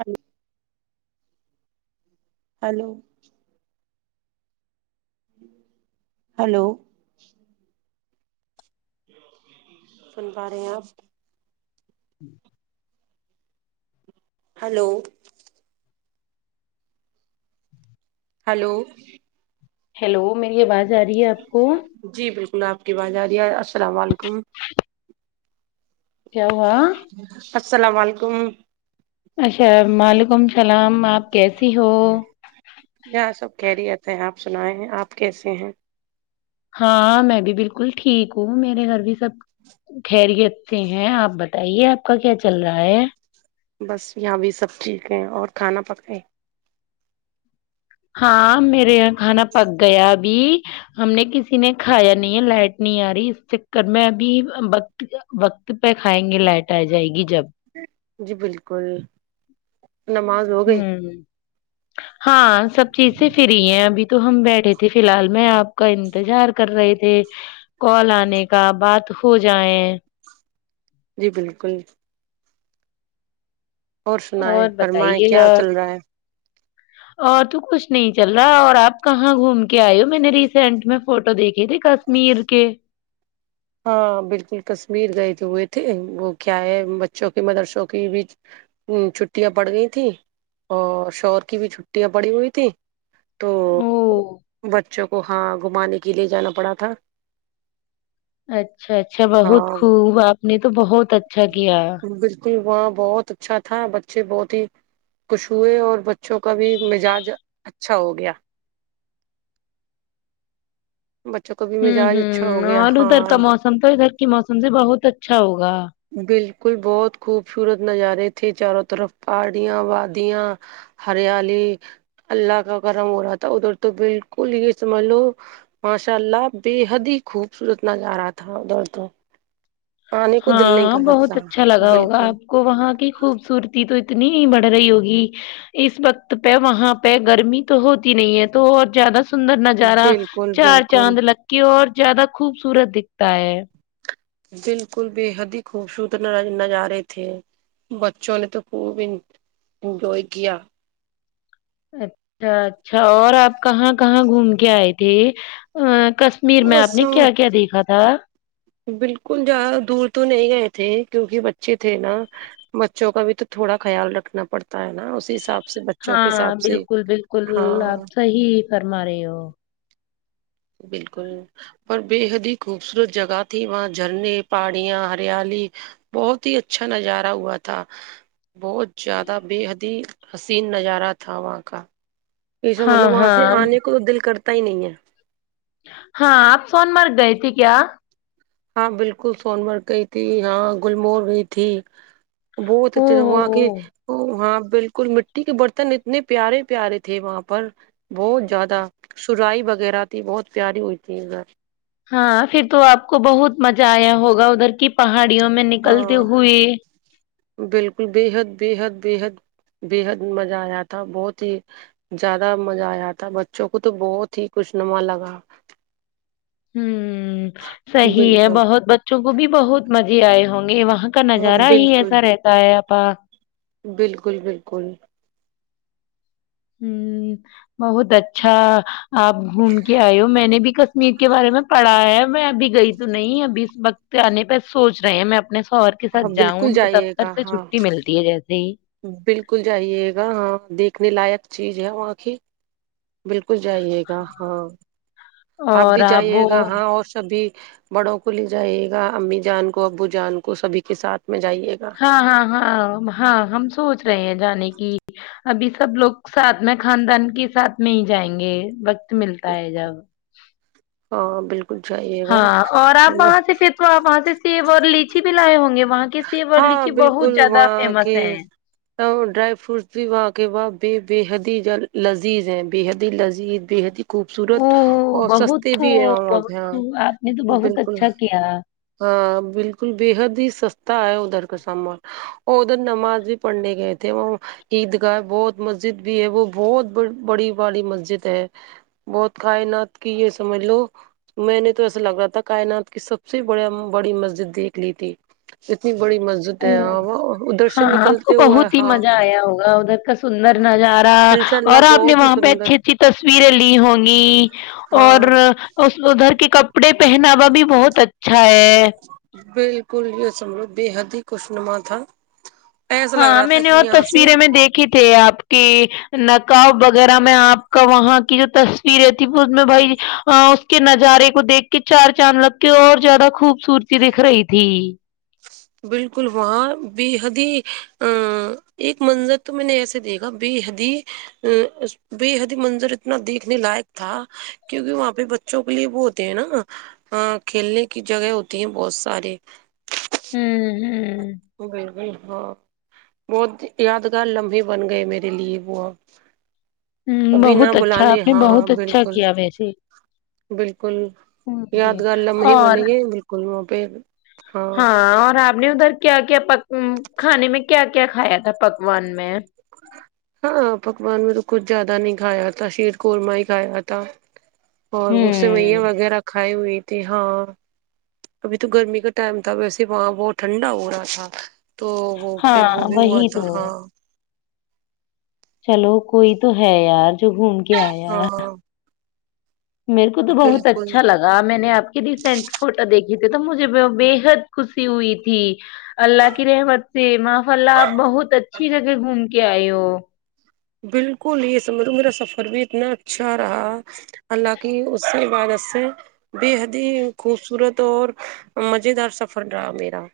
hello hello hello سن پا رہے ہیں آپ جی ہلو ہلو ہیلو میری آواز آ رہی ہے آپ کو گلا آپ کی باز آ دیا السلام علیکم کیا ہوا السلام علیکم اچھا معلیکم السلام آپ کیسی ہو سنا ہے آپ کیسے ہیں ہاں میں بھی بالکل ٹھیک ہوں میرے گھر بھی سب خیریت سے ہیں آپ بتائیے آپ کا کیا چل رہا ہے بس یہاں بھی سب ٹھیک ہیں اور کھانا پکائے ہاں میرے یہاں کھانا پک گیا ابھی ہم نے کسی نے کھایا نہیں ہے لائٹ نہیں آ رہی اس چکر میں ابھی وقت وقت پہ کھائیں گے لائٹ آ جائے گی جب جی بالکل نماز ہو گئی ہوں ہاں سب چیزیں فری ہیں ابھی تو ہم بیٹھے تھے فی الحال میں آپ کا انتظار کر رہے تھے کال آنے کا بات ہو جائے جی بالکل اور سن ہے فرمائائے بتائیے کیا گا چل رہا ہے اور تو کچھ نہیں چل رہا اور آپ کہاں گھوم کے آئے ہو میں نے ریسینٹ میں فوٹو دیکھے تھے کشمیر کے ہاں بالکل کشمیر گئے ہوئے تھے وہ کیا ہے بچوں کی مدرسوں کی بھی چھٹیاں پڑ گئی تھیں اور شور کی بھی چھٹیاں پڑی ہوئی تھھی تو او بچوں کو ہاں گھمانے کے لیے جانا پڑا تھا اچھا اچھا بہت ہاں خوب آپ نے تو بہت اچھا کیا بالکل وہاں بہت اچھا تھا بچے بہت ہی خوش ہوئے اور بچوں کا بھی مزاج اچھا ہو گیا بچوں کا بھی ہوں مزاج اچھا ہوں ہو گیا اور ادھر کا ہاں موسم تو ادھر کی موسم سے بہت اچھا ہوگا بالکل بہت خوبصورت نظارے تھے چاروں طرف پہاڑیاں وادیاں ہریالی اللہ کا کرم ہو رہا تھا ادھر تو بالکل یہ سمجھ لو ماشاء اللہ بے حد ہی خوبصورت نظارہ تھا دڑ تو آنے کو دل نہیں ہاں کر سکتا بہت اچھا لگا ہوگا بالکل آپ کو وہاں کی خوبصورتی تو اتنی بڑھ رہی ہوگی اس وقت پہ وہاں پہ گرمی تو ہوتی نہیں ہے تو اور زیادہ سندر نظارہ بالکل چار بالکل چاند لکی اور زیادہ خوبصورت دکھتا ہے بالکل بے حد ہی خوبصورت نظارے تھے بچوں نے تو خوب انجوائے کیا اچھا اچھا اور آپ کہاں کہاں گھوم کے آئے تھے ج ا کشمیر میں آپ بس نے کیا کیا دیکھا تھا بالکل جد دور تو نہیں گئے تھے کیونکہ بچے تھے نا بچوں کا بھی تو تھوڑا خیال رکھنا پڑتا ہے نا اسی حساب سے بچوں کے ہاں حساب سے بالکل بالکل آپ ہاں صحیح فرما رہے ہو بالکل اور بے حد ہی خوبصورت جگہ تھی وہاں جھرنے پہاڑیاں ہریالی بہت ہی اچھا نظارہ ہوا تھا بہت زیادہ بے حد ہی حسین نظارہ تھا وہاں کا پیسا ہاں مطلب وہاں سے ہاں آنے کو تو دل کرتا ت ہی نہیں ہے ہاں آپ سون مارگ گئے تھے کیا ہاں بالکل سون مرگ گئی تھی ہاں گللمور گئی تھی بہت ا او وہاں کے ہو وہ وہاں بالکل مٹی کے برتن اتنے پیارے پیارے تھے وہاں پر بہت زیادہ سرائی وغیرہ تھی بہت پیاری ہوئی تھی اھر ہاں پھر تو آپ کو بہت مزہ آیا ہوگا ادھر کی پہاڑی گڑیوں میں نکلتے ہاں ہوئے بالکل بےحد بےحد بےحد بےحد مزہ آیا تھا بہت ہی زیادہ مزہ آیا تھا بچوں کو تو بہت ہی خوشنما لگا ہ صحی ہے بالکل بہت بچوں کو بھی بہت مزے آئے ہوں گے وہاں یہاں کا ہاں نظارہ ہی بالکل ایسا رہتا ہے اب پاک بالکل بالکل ہوں بہت اچھا آپ گھوم کے آئے ہو میں نے بھی کشمیر کے بارے میں پڑھا ہے میں ابھی گئی تو نہیں ابھی اس وقت تان نہیں بس سوچ رہے ہیں میں اپ سو اور کے ہاں ساتھ جاؤں بالکل ان کو جائیے دفتر گا سے ہاں چھٹی ملتی ہے جیسے ہی بالکل جائیے گا ہاں دیکھنے لائق چیز ہے وہاں کی بالکل کو جائیے گا ہاں آپ اور بھی جائیے وہ گا ہاں اور سب سبھی بڑوں کو لے جائے گا امی جان کو ابو جان کو سبھی کے ساتھ میں جائیے گا ہاں ہاں ہاں ہاں ہم سوچ رہے ہیں جانے کی ابھی سب لوگ ساتھ میں خاندان کے ساتھ میں ہی جائیں گے وقت ملتا ہے جب ہاں بالکل جائیے گا ہاں اور آپ وہاں سے پھر تو ہو آپ وہاں سے سیب اور لیچی بھی لائے ہوں گے وہاں کے سیور ہاں لیچی بہت بالکل زیادہ وہاں فیمس کے ہے ڈرائی فروٹس بھی وا کے واہ بے بے حد ہی لذیذ ہے بے حد ہی لذیذ بے حد ہی او خوبصورت اور بہت سستے بھی ہیں خوب وہاں پہ بہت ہاں خوب آپ نے تو بہت بالکل اچھا کیا ہاں بالکل بے حد ہی سستا ہے ادھر کا سامان اور ادھر نماز بھی پڑھنے گئے تھے وہ عید کااہ ہے بہھ مسجد بھی ہے وہ بہت بڑی بڑی مسجد ہے بہت کائنات کی یہ سمجھ لو میں نے تو ایسا لگ رہا تھا کائنات کی س سب سے بڑیا بڑی مسجد دیکھ لی تھی اتنی بڑی مسجد او ہے ہاں ادھر سے ہاں آپ کو نکلتے ہوا بہت ہی ہاں مزہ آیا ہوگا ادھر کا سندر نظارہ انشاء اور اللہ آپ نے بہت ہی وہاں پہ سندر اچھی اچھی تصویریں لی ہوں گی اور ہاں ادھر کے ک کپڑے پہناوا بھی بہت اچھا بالکل یہ سمرھ بے حد ہی خوش نما تھا ایسا لگ ہاں رہا میں تھا نے کہ اور یہاں سے تصویریں میں دیکھی تھے آپ کی نکااب وغیرہ میں آپ کا وہاں کی جو تصویریں تھی میں بھائی اس کے نظارے کو دیکھ کے چار چاند لگ کے اور زیادہ خوبصورتی دکھ رہی تھی بالکل وہاں بے حدی ا ایک منظر تو میں نے ایسے دیکھا بے حدی ا بے حدی منظر اتنا دیکھنے لائق تھا کیونکہ وہاں پہ بچوں کے لیے وہ ہوتے ہیں نا کھیلنے کی جگہ ہوتی ہیں بہت سارے ہوں ہوں گ گل گل ہاں [unintelligible] بہت یادگار لمحے بن گئے میرے لیے وہ اب ہوں ابھی نہ بہت اچھا بلانے آپ نے ہاں ہاں بہت اچھا بالکل کیا ویسے بالکل اوکے یادگار لمحے اور بنے گے بالکل وہ پل [inaudible] ہاں اور آپ نے ادھر کیا کیا پ کھانے میں کیا کیا کھایا تھا پکوان میں ہاں پکوان میں تو کچھ زیادہ نہیں کھایا تھا شیر قورمہ ہی کھایا تھا اور وہ میں ہوں وغیرہ کھ کھائی ہوئی تھی ہاں ابھی تو گرمی کا ٹائم تھا ویسے وہاں بہت ٹھنڈا ہو رہا تھا تو وہ پھر وہ ہاں بھی ہوا وہی تھا تو ہاں چلو کوئی تو ہے یار جو گھوم کے آیا ہاں میرے کو تو بہت بالکل اچھا لگا میں نے آپ کے ریسینٹ فوٹو دیکھھی یہ تھے تو مجھے بےحد خوشی ہوئی تھی اللہ کی رحمت سے ماںف اللہ آپ بہت اچھی جگہ گھومتے کیا آو بالکل یہ سمجھ لو میرا سفر بھی اتنا اچھا رہا حالانکہ اسی بد سے بے حد ہی خوبصورت اور مز دار سفر رہا میرا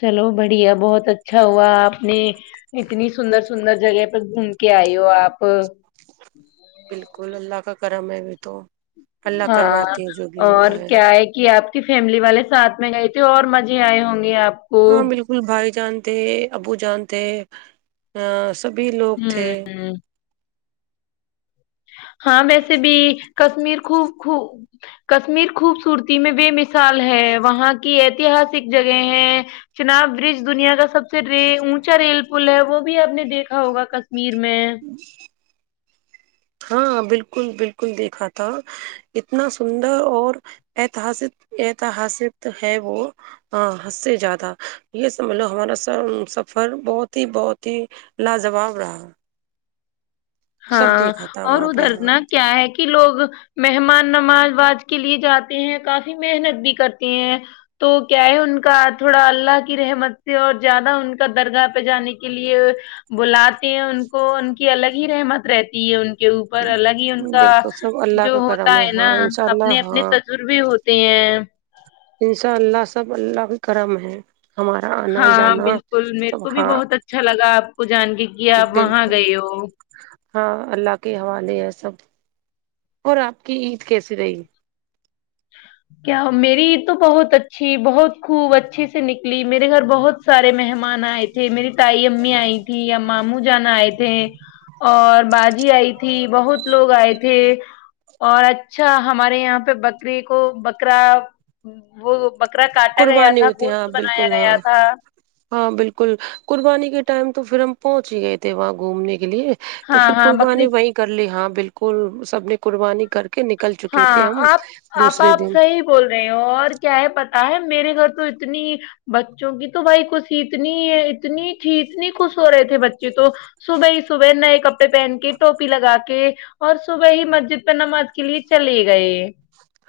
چلو بڑھیا بہت اچھا ہوا آپ نے اتنی سندر سندر جگہ پہ گھوم کے آئی ہو آپ بالکل اللہ کا کرم ہے بھی تو اللہ ہاں کرواتے ہیں جو بھی اور ہوتا کیا ہے کہ آپ فیملی والے ساتھ میں گئے تھے اور مزے آئے ہوں گے آپ کو ہاں بالکل بھائی جانتے ابو جانتے ا سبھی لوگ تھے ہوں ہاں ویسے بھی کشمیر خوب خو کشمیر خوبصورتی میں بے مثال ہے وہاں کی ایتہاسک جگہ ہے چناب برج دنیا کا سب سے ر اونچا ریل پل ہے وہ بھی آپ نے دیکھا ہوگا کشمیر میں ہاں بالکل بالکل دیکھا تھا اتنا سندر اور اتاسک اتہاسک ہے وہ ہاں ہس سے زیادہ یہ سب ملو ہمارا س سفر بہت ہی بہت ہی لاجواب رہا سب ہاں دیکھا تھا اور وہاں پہ ہاں ادھرنا کیا ہے کہ لوگ مہمان نماز واز کے لیے جاتے ہیں کافی محنت بھی کرتے ہیں تو کیا ہے ان کا تھوڑا اللہ کی رحمت سے اور زیادہ ان کا درگاہ پہ جانے کے لیے بلا ہیں ان کو ان کی الگ رحمت رہتی ہے ان کی کے اوپر الگ ہی ان کا بالکل سب اللہ جو کا کرم ہوتا ہے ہاں نا انشاء اپنے اللہ اپنے تجربے ہوتے ہیں ان شاء اللہ سب اللہ بھی کرم ہے ہمارا آنا ہاں جانا بالکل میرے سب کو بھی ہاں بہت اچھا لگا آپ کو جان کے کہ آپ وہاں بالکل گئے ہو ہاں اللہ کے حوالے ہے سب اور آپ کی عید کیسی رہی کیا میری عید تو بہت اچھی بہت خوب اچھیے سے نکلی میرے گھر بہت سارے مہمان آئے تھے میری تائی امی آئی تھی ا ماموں جانا آئے تھے اور باجی آئی تھی بہت لوگ آئے تھے اور اچھا ہمارے یہاں پہ بکری کو بکرا وہ بکرا کاٹا گیا قربانی تھا ہوتی ہے ہاں گوشت بنایا بالکل ہاں گیا تھا ہاں بالکل قربانی کے ٹائم تو پھر ہم پہن ہی گئے تھے وہاں گھومنے کے لیے تو ہاں پھر ہاں بکری قربانی نے وہیں کر لی ہاں بالکل سب نے قربانی کر [unintelligible] چکے ہاں تھے ہم آپ آپ دوسرے آپ دن صحی بول رہے ہو اور کیا ہے پتا آ میرے گھر تو اتنی بچوں کی تو بھائی خوشی اتنی اتنی تھی اتنی خوش ہو رہے تھے بچے تو صبح ہی صبح نئے ک [unintelligible] کپڑے پہن کے ٹوپی لگا کے اور صبح ہی مسجد پہ نماز کے لیے چلی گئی [unintelligible]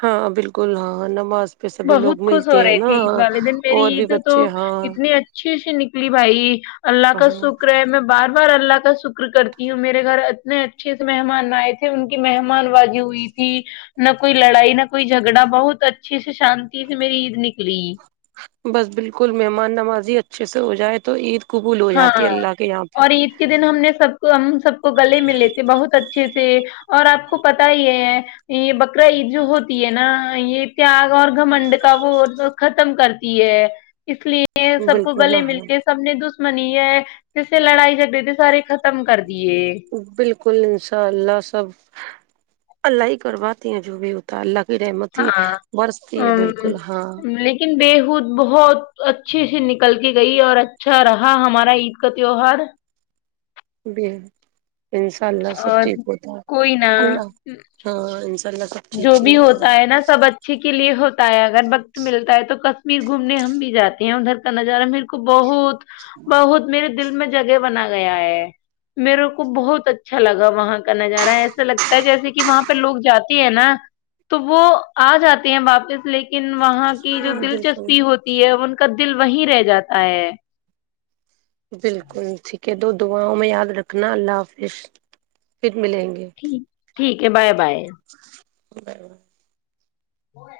ہاں بالکل ہاں ہ نماز پہ سبھی بہت لوگ خوش ہو ملتے ہیں رہے نا تھھی عید والے دن میری اور بھی عید تو بچے ہاں اتنی اچھی سے ن لی بھائی [unintelligible] اللہ کا ہاں شکر ہے میں بار [unintelligible] بار اللہ کا شکر کرتی ہوں میرے گھر اتنے اچھے سے مہمان آئے تھے ان کی مہمان بازی ہوئی تھی نہ کوئی لڑائی نہ کوئی جھگڑا بہت اچھے سے [unintelligible] شانتی سے میری عید نکلی بس بالکل مہمان نمازی اچھے سے ہو جائے تو عید قبول ہو ہاں جاتی ہے اللہ کے یہاں اور عید کے دن ہم نے سب کو ہم سب کو گلے میں لیےتے بہت اچھے سے اور آپ کو پت ہی ہے یہ بکرا عید جو ہوتی ہے نا یہ تیاگ اور گھمنڈ کا وہ ختم کرتی ہے اس لیے پہ سب کو بالکل گلے مل ہاں کے سب نے دوسر منی ہے جسے لڑائی جھڑے ت سارے ختم کرتے [unintelligible] بالکل انشاء اللہ سب اللہ ہی کرواتے ہیں جو بھی ہوتا ہے اللہ پ ر م ہاں برستی ہے بالکل ہاں [unintelligible] خود بہت اچھے سے نکل کے گئی اور اچھا رہا ہمارا عید کا تیوہار [unintelligible] بھی [unintelligible] انشاء اللہ سب اور ٹھیک ہوتا ہے کوئی نہ اللہ ہاں [unintelligible] جو بھی ہوتا ہے نا سب اچھے کے لیے ہوتا ہے اگر وقت ملتا ہے تو ک میر گھومنے ہم بھی جاتے ہیں ادھر کا نظارہ میرے کو بہت [unintelligible] بہت میرے [unintelligible] دل میں جگہ بنا گیا ہے میرے کو بہت اچھا لگا وہاں کا نظارہ ایسا لگتا ہے جیسے کہ وہاں پہ لوگ جاتے [unintelligible] نا تو وہ آ جاتے ہیں واپس لے کے [unintelligible] وہاں کی جو ہاں بالکل دلچسپی ہوتی ہے ان کا [unintelligible] دل وہیں رہ جاتا ہے [unintelligible] بالکل ٹھیک [unintelligible] کہ دو دعاؤں میں یاد رکھنا اللہ حافظ ملیں گے ٹھیک [unintelligible] ٹھیک ہے بائے بائے [unintelligible] ج [unintelligible] بر بر [unintelligible] وہ [unintelligible]